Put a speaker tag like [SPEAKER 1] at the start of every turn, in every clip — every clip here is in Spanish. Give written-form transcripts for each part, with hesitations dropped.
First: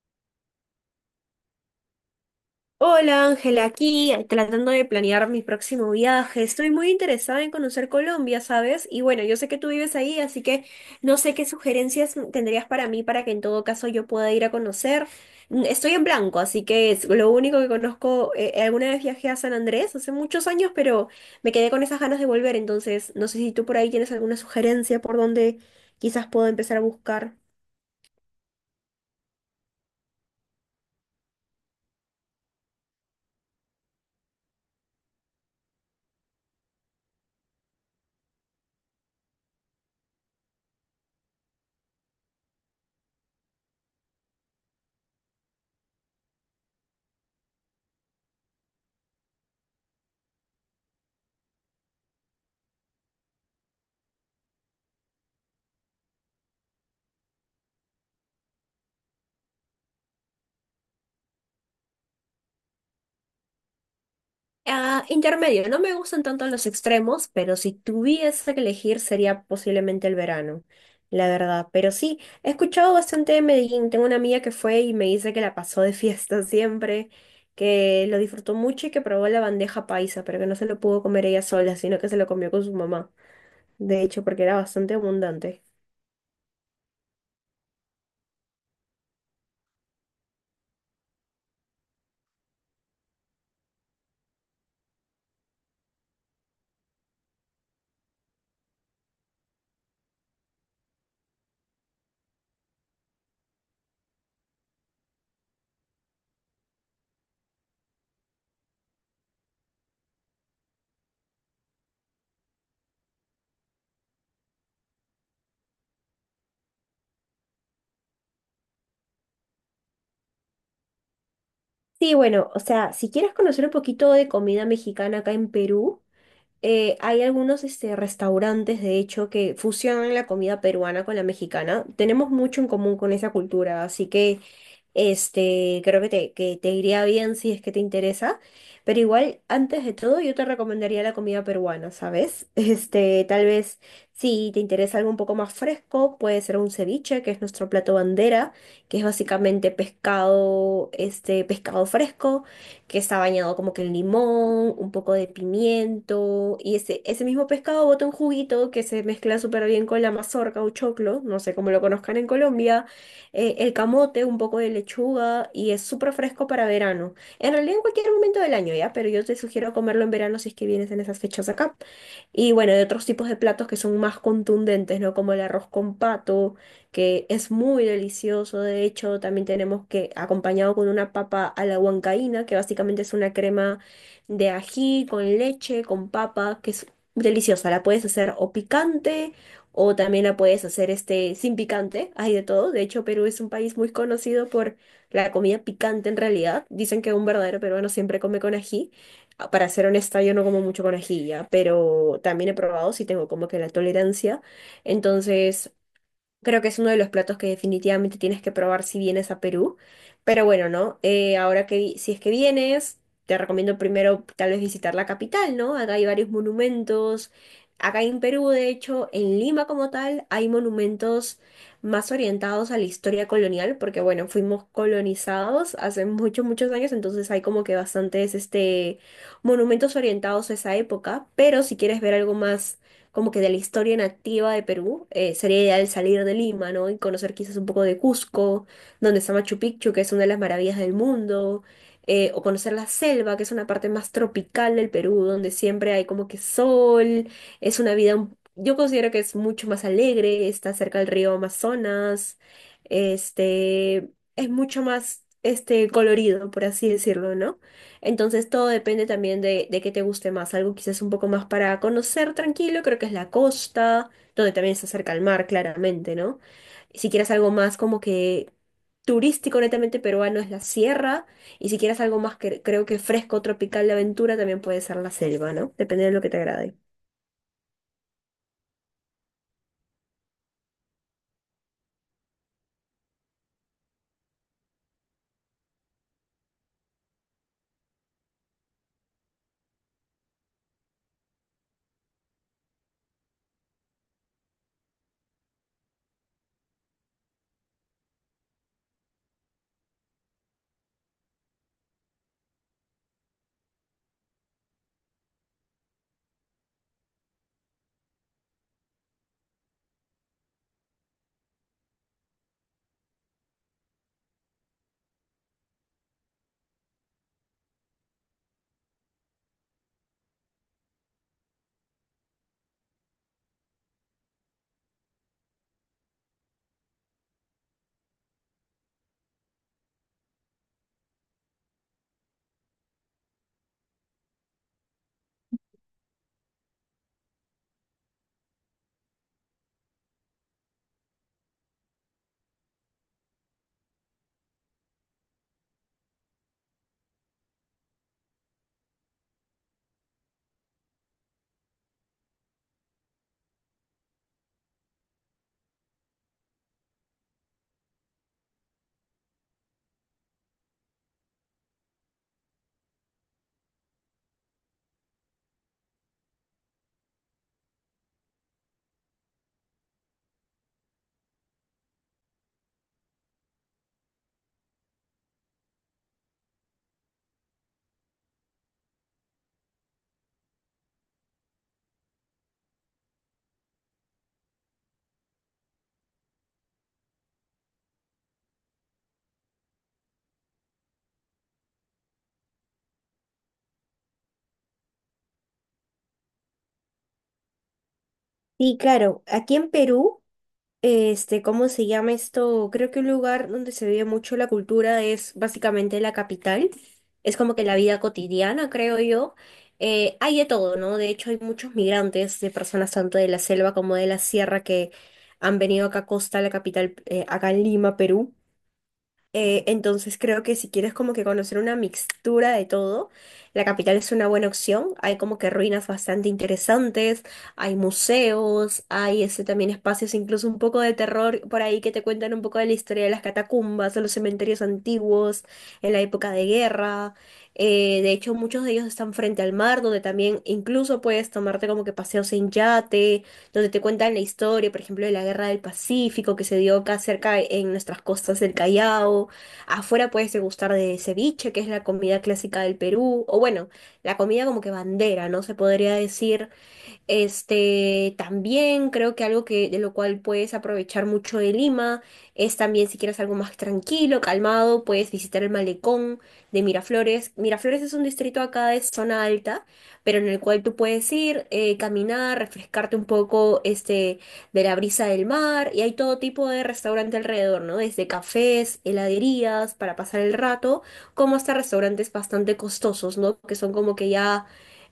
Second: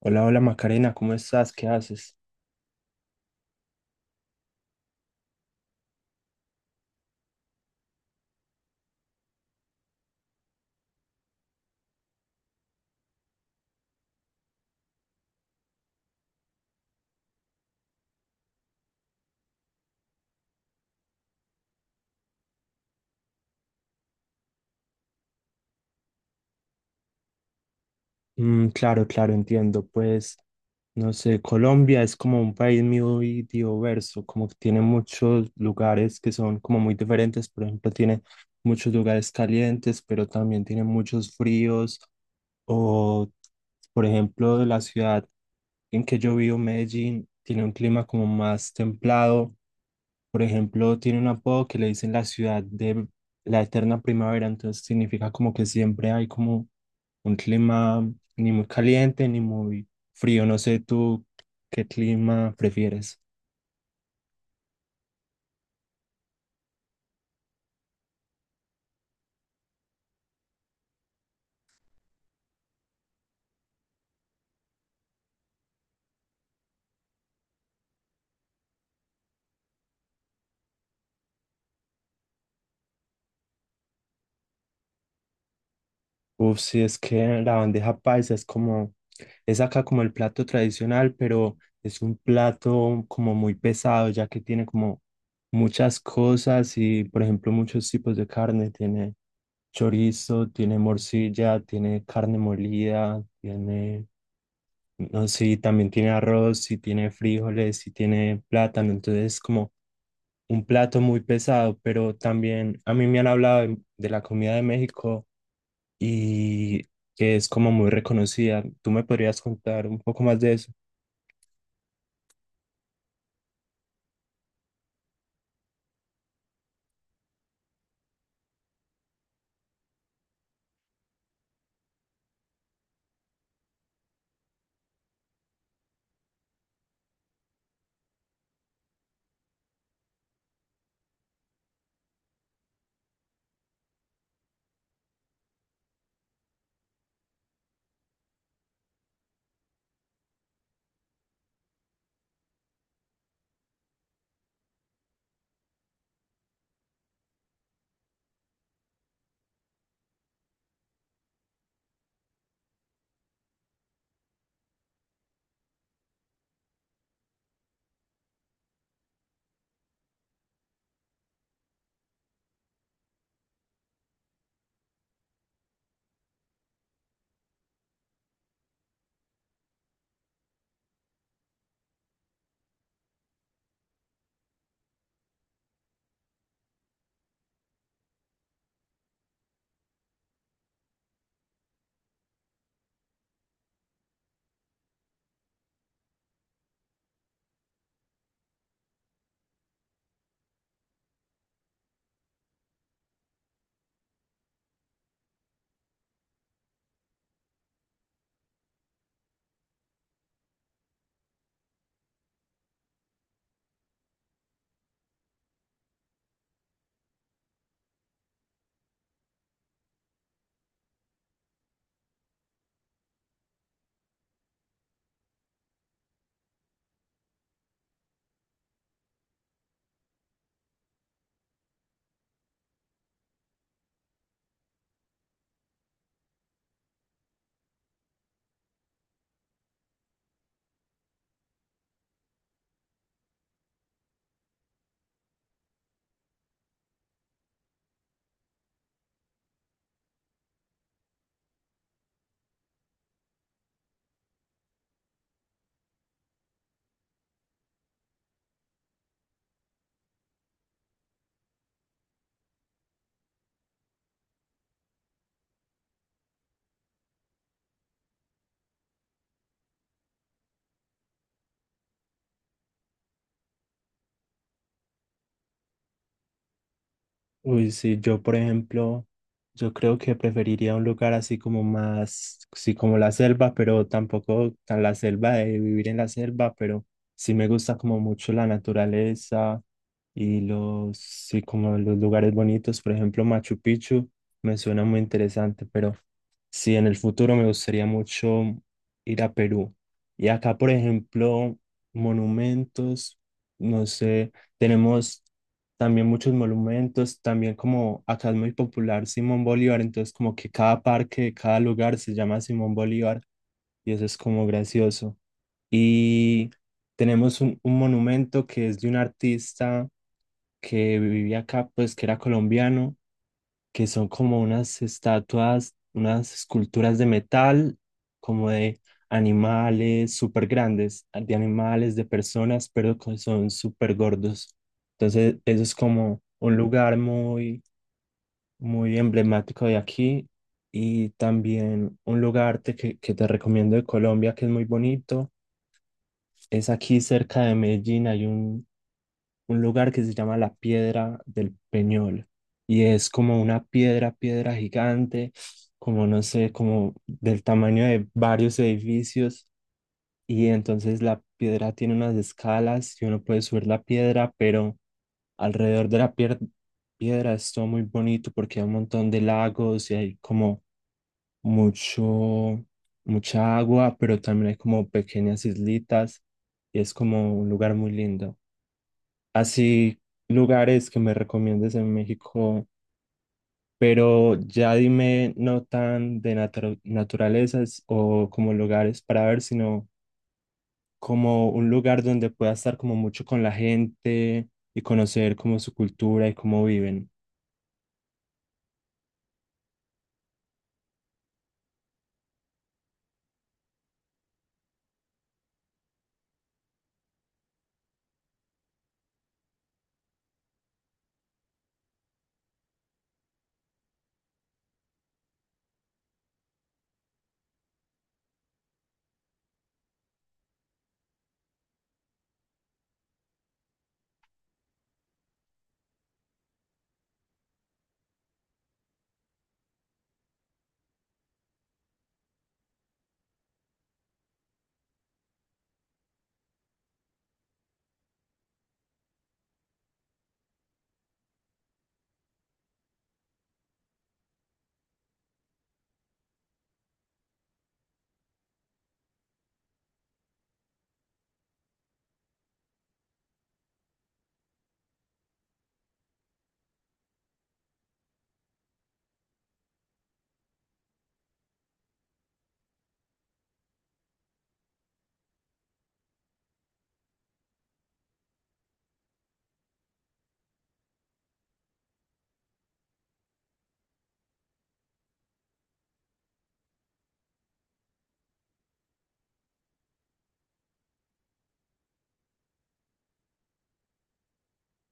[SPEAKER 1] Hola, hola Macarena, ¿cómo estás? ¿Qué haces?
[SPEAKER 2] Hola Ángela, aquí tratando de planear mi próximo viaje. Estoy muy interesada en conocer Colombia, ¿sabes? Y bueno, yo sé que tú vives ahí, así que no sé qué sugerencias tendrías para mí para que en todo caso yo pueda ir a conocer. Mm, estoy en blanco, así que es lo único que conozco. Alguna vez viajé a San Andrés hace muchos años, pero me quedé con esas ganas de volver, entonces no sé si tú por ahí tienes alguna sugerencia por dónde quizás puedo empezar a buscar.
[SPEAKER 1] Claro, entiendo. Pues, no sé, Colombia es como un país muy diverso, como que tiene muchos lugares que son como muy diferentes. Por ejemplo, tiene muchos lugares calientes, pero también tiene muchos fríos. O, por ejemplo, la ciudad en que yo vivo, Medellín, tiene un clima como más templado. Por ejemplo, tiene un apodo que le dicen la ciudad de la eterna primavera, entonces significa como que siempre hay como un clima ni muy caliente ni muy frío. No sé tú qué clima prefieres.
[SPEAKER 2] Ah, intermedio, no me gustan tanto los extremos, pero si tuviese que elegir sería posiblemente el verano, la verdad. Pero sí, he escuchado bastante de Medellín. Tengo una amiga que fue y me dice que la pasó de fiesta siempre, que lo disfrutó mucho y que probó la bandeja paisa, pero que no se lo pudo comer ella sola, sino que se lo comió con su mamá. De hecho, porque era bastante abundante.
[SPEAKER 1] Uf, sí, es que la bandeja paisa es como, es acá como el plato tradicional, pero es un plato como muy pesado, ya que tiene como muchas cosas y, por ejemplo, muchos tipos de carne. Tiene chorizo, tiene morcilla, tiene carne molida, tiene, no sé, y también tiene arroz, y tiene frijoles, y tiene plátano. Entonces es como un plato muy pesado, pero también a mí me han hablado de la comida de México y que es como muy reconocida. ¿Tú me podrías contar un poco más de eso?
[SPEAKER 2] Sí, bueno, o sea, si quieres conocer un poquito de comida mexicana acá en Perú. Hay algunos restaurantes, de hecho, que fusionan la comida peruana con la mexicana. Tenemos mucho en común con esa cultura, así que creo que que te iría bien si es que te interesa. Pero igual, antes de todo, yo te recomendaría la comida peruana, ¿sabes? Tal vez si te interesa algo un poco más fresco, puede ser un ceviche, que es nuestro plato bandera, que es básicamente pescado, pescado fresco que está bañado como que en limón, un poco de pimiento, y ese mismo pescado bota un juguito que se mezcla súper bien con la mazorca o choclo, no sé cómo lo conozcan en Colombia, el camote, un poco de lechuga, y es súper fresco para verano. En realidad en cualquier momento del año, ¿ya? Pero yo te sugiero comerlo en verano si es que vienes en esas fechas acá. Y bueno, de otros tipos de platos que son más contundentes, ¿no? Como el arroz con pato, que es muy delicioso. De hecho, también tenemos que acompañado con una papa a la huancaína, que básicamente es una crema de ají con leche, con papa, que es deliciosa. La puedes hacer o picante o también la puedes hacer sin picante. Hay de todo. De hecho, Perú es un país muy conocido por la comida picante en realidad. Dicen que un verdadero peruano siempre come con ají. Para ser honesta, yo no como mucho con ají, ya, pero también he probado si tengo como que la tolerancia. Entonces, creo que es uno de los platos que definitivamente tienes que probar si vienes a Perú. Pero bueno, ¿no? Si es que vienes, te recomiendo primero tal vez visitar la capital, ¿no? Acá hay varios monumentos. Acá en Perú, de hecho, en Lima como tal, hay monumentos más orientados a la historia colonial, porque bueno, fuimos colonizados hace muchos, muchos años, entonces hay como que bastantes monumentos orientados a esa época. Pero si quieres ver algo más como que de la historia nativa de Perú, sería ideal salir de Lima, ¿no? Y conocer quizás un poco de Cusco, donde está Machu Picchu, que es una de las maravillas del mundo, o conocer la selva, que es una parte más tropical del Perú, donde siempre hay como que sol, es una vida, yo considero que es mucho más alegre, está cerca del río Amazonas, este, es mucho más, colorido, por así decirlo, ¿no? Entonces todo depende también de qué te guste más. Algo quizás un poco más para conocer tranquilo, creo que es la costa, donde también se acerca al mar, claramente, ¿no? Si quieres algo más como que turístico netamente peruano es la sierra, y si quieres algo más que creo que fresco, tropical de aventura, también puede ser la selva, ¿no? Depende de lo que te agrade.
[SPEAKER 1] Uy, sí, yo por ejemplo, yo creo que preferiría un lugar así como más, sí, como la selva, pero tampoco tan la selva de vivir en la selva, pero sí me gusta como mucho la naturaleza y los, sí, como los lugares bonitos, por ejemplo, Machu Picchu me suena muy interesante, pero sí, en el futuro me gustaría mucho ir a Perú. Y acá, por ejemplo, monumentos, no sé, tenemos también muchos monumentos, también como acá es muy popular Simón Bolívar, entonces como que cada parque, cada lugar se llama Simón Bolívar y eso es como gracioso. Y tenemos un monumento que es de un artista que vivía acá, pues que era colombiano, que son como unas estatuas, unas esculturas de metal, como de animales súper grandes, de animales, de personas, pero que son súper gordos. Entonces, eso es como un lugar muy, muy emblemático de aquí y también un lugar que te recomiendo de Colombia que es muy bonito. Es aquí cerca de Medellín, hay un lugar que se llama la Piedra del Peñol y es como una piedra, piedra gigante, como no sé, como del tamaño de varios edificios, y entonces la piedra tiene unas escalas y uno puede subir la piedra, pero alrededor de piedra es todo muy bonito porque hay un montón de lagos y hay como mucho, mucha agua, pero también hay como pequeñas islitas y es como un lugar muy lindo, así lugares que me recomiendes en México, pero ya dime no tan de naturalezas o como lugares para ver, sino como un lugar donde pueda estar como mucho con la gente y conocer como su cultura y cómo viven.
[SPEAKER 2] Sí, claro, aquí en Perú. Este, ¿cómo se llama esto? Creo que un lugar donde se vive mucho la cultura es básicamente la capital. Es como que la vida cotidiana, creo yo. Hay de todo, ¿no? De hecho, hay muchos migrantes de personas tanto de la selva como de la sierra que han venido acá a Costa, la capital, acá en Lima, Perú. Entonces creo que si quieres como que conocer una mixtura de todo, la capital es una buena opción. Hay como que ruinas bastante interesantes, hay museos, hay ese también espacios incluso un poco de terror por ahí que te cuentan un poco de la historia de las catacumbas, de los cementerios antiguos, en la época de guerra. De hecho, muchos de ellos están frente al mar, donde también incluso puedes tomarte como que paseos en yate donde te cuentan la historia, por ejemplo, de la Guerra del Pacífico que se dio acá cerca en nuestras costas del Callao. Afuera puedes degustar de ceviche, que es la comida clásica del Perú, o bueno, la comida como que bandera, ¿no? Se podría decir también creo que algo que de lo cual puedes aprovechar mucho de Lima es también si quieres algo más tranquilo, calmado, puedes visitar el malecón de Miraflores. Miraflores es un distrito acá de zona alta, pero en el cual tú puedes ir, caminar, refrescarte un poco, de la brisa del mar y hay todo tipo de restaurante alrededor, ¿no? Desde cafés, heladerías para pasar el rato, como hasta restaurantes bastante costosos, ¿no? Que son como que ya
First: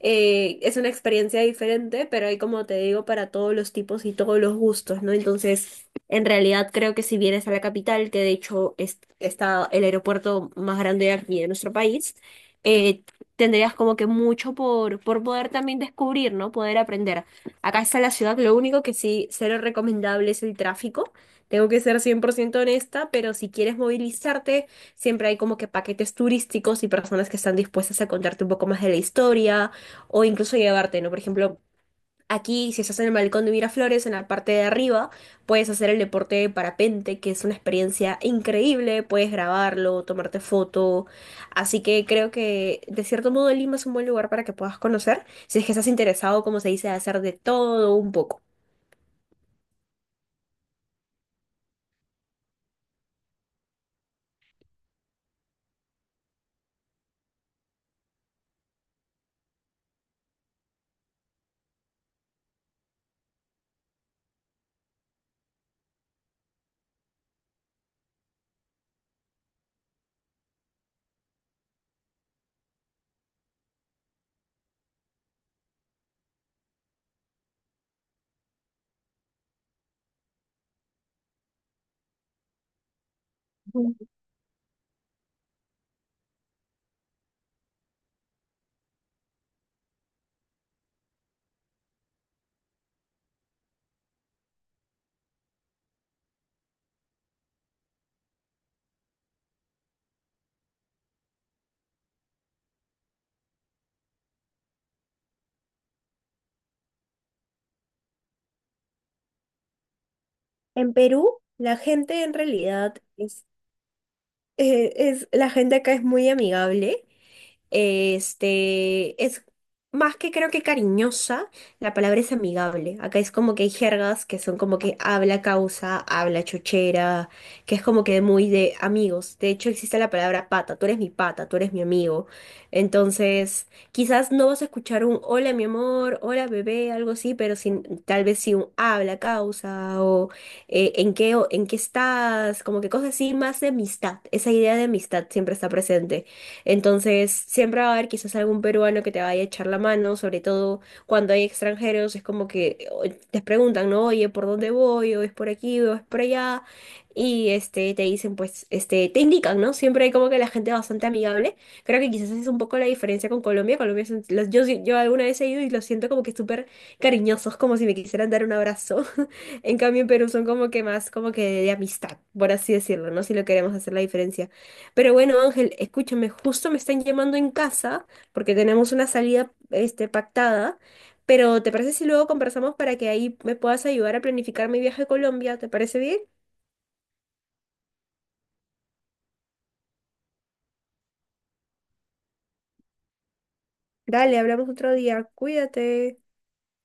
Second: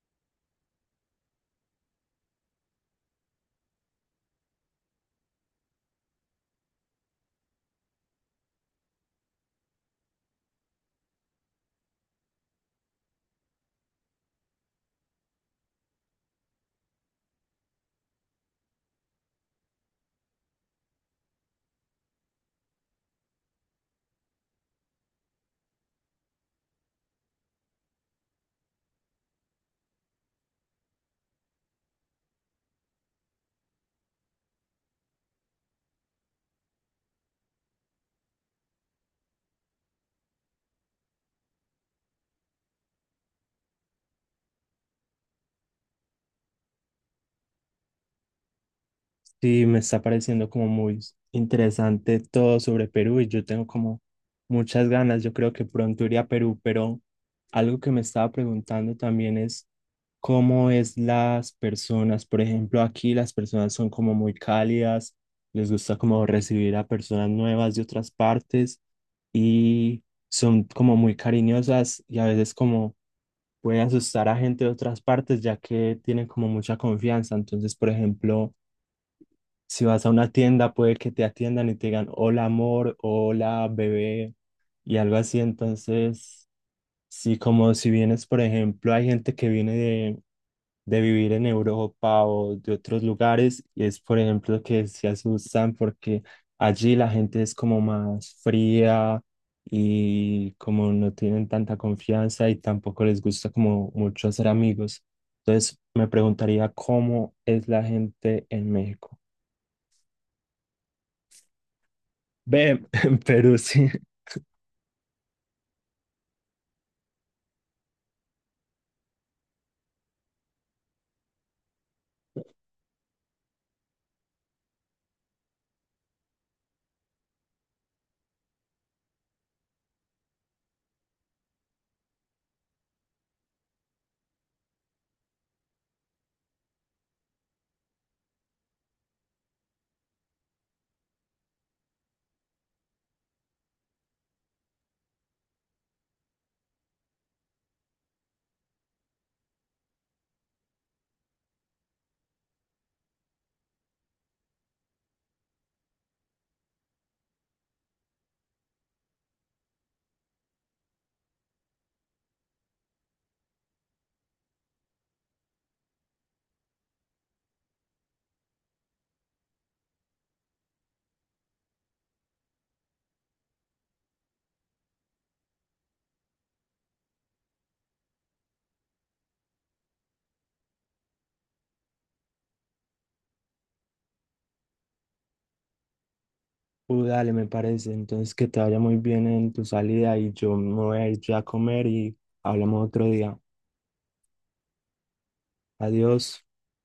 [SPEAKER 2] es una experiencia diferente, pero hay, como te digo, para todos los tipos y todos los gustos, ¿no? Entonces, en realidad creo que si vienes a la capital, que de hecho está el aeropuerto más grande aquí de nuestro país, eh, tendrías como que mucho por poder también descubrir, ¿no? Poder aprender. Acá está la ciudad, lo único que sí, cero recomendable es el tráfico. Tengo que ser 100% honesta, pero si quieres movilizarte, siempre hay como que paquetes turísticos y personas que están dispuestas a contarte un poco más de la historia o incluso llevarte, ¿no? Por ejemplo, aquí si estás en el balcón de Miraflores, en la parte de arriba, puedes hacer el deporte de parapente, que es una experiencia increíble, puedes grabarlo, tomarte foto, así que creo que de cierto modo Lima es un buen lugar para que puedas conocer, si es que estás interesado, como se dice, de hacer de todo un poco.
[SPEAKER 1] Sí, me está pareciendo como muy interesante todo sobre Perú y yo tengo como muchas ganas. Yo creo que pronto iré a Perú, pero algo que me estaba preguntando también es cómo es las personas. Por ejemplo, aquí las personas son como muy cálidas, les gusta como recibir a personas nuevas de otras partes y son como muy cariñosas y a veces como puede asustar a gente de otras partes ya que tienen como mucha confianza. Entonces, por ejemplo, si vas a una tienda, puede que te atiendan y te digan hola amor, hola
[SPEAKER 2] Ujú.
[SPEAKER 1] bebé y algo así. Entonces, sí, como si vienes, por ejemplo, hay gente que viene de vivir en Europa o de otros lugares y es, por ejemplo, que se asustan porque allí la gente es como más fría y como no tienen tanta confianza y tampoco les gusta como mucho hacer amigos. Entonces, me preguntaría cómo es la gente en México.
[SPEAKER 2] En Perú, la gente en
[SPEAKER 1] Ve,
[SPEAKER 2] realidad es,
[SPEAKER 1] pero sí,
[SPEAKER 2] la gente acá es muy amigable. Es más que creo que cariñosa, la palabra es amigable. Acá es como que hay jergas que son como que habla causa, habla chochera, que es como que muy de amigos. De hecho, existe la palabra pata, tú eres mi pata, tú eres mi amigo. Entonces, quizás no vas a escuchar un hola mi amor, hola bebé, algo así, pero sin, tal vez sí un habla causa o en qué estás, como que cosas así, más de amistad. Esa idea de amistad siempre está presente. Entonces, siempre va a haber quizás algún peruano que te vaya a echar la mano, sobre todo cuando hay extranjeros, es como que te preguntan, ¿no? Oye, ¿por dónde voy? ¿O es por aquí? ¿O es por allá? Y te dicen, pues, te indican, ¿no? Siempre hay como que la gente bastante amigable. Creo que quizás esa es un poco la diferencia con Colombia. Colombia es yo, yo alguna vez he ido y los siento como que súper cariñosos, como si me quisieran dar un abrazo. En cambio, en Perú son como que más como que de amistad, por así decirlo, ¿no? Si lo queremos hacer la diferencia. Pero bueno, Ángel, escúchame, justo me están llamando en casa porque tenemos una salida, pactada, pero ¿te parece si luego conversamos para que ahí me puedas ayudar a planificar mi viaje a Colombia? ¿Te parece bien?
[SPEAKER 1] dale, me parece. Entonces, que te vaya muy bien en tu salida y yo me voy a ir ya a comer y hablamos otro día.
[SPEAKER 2] Dale, hablamos otro día. Cuídate.
[SPEAKER 1] Adiós.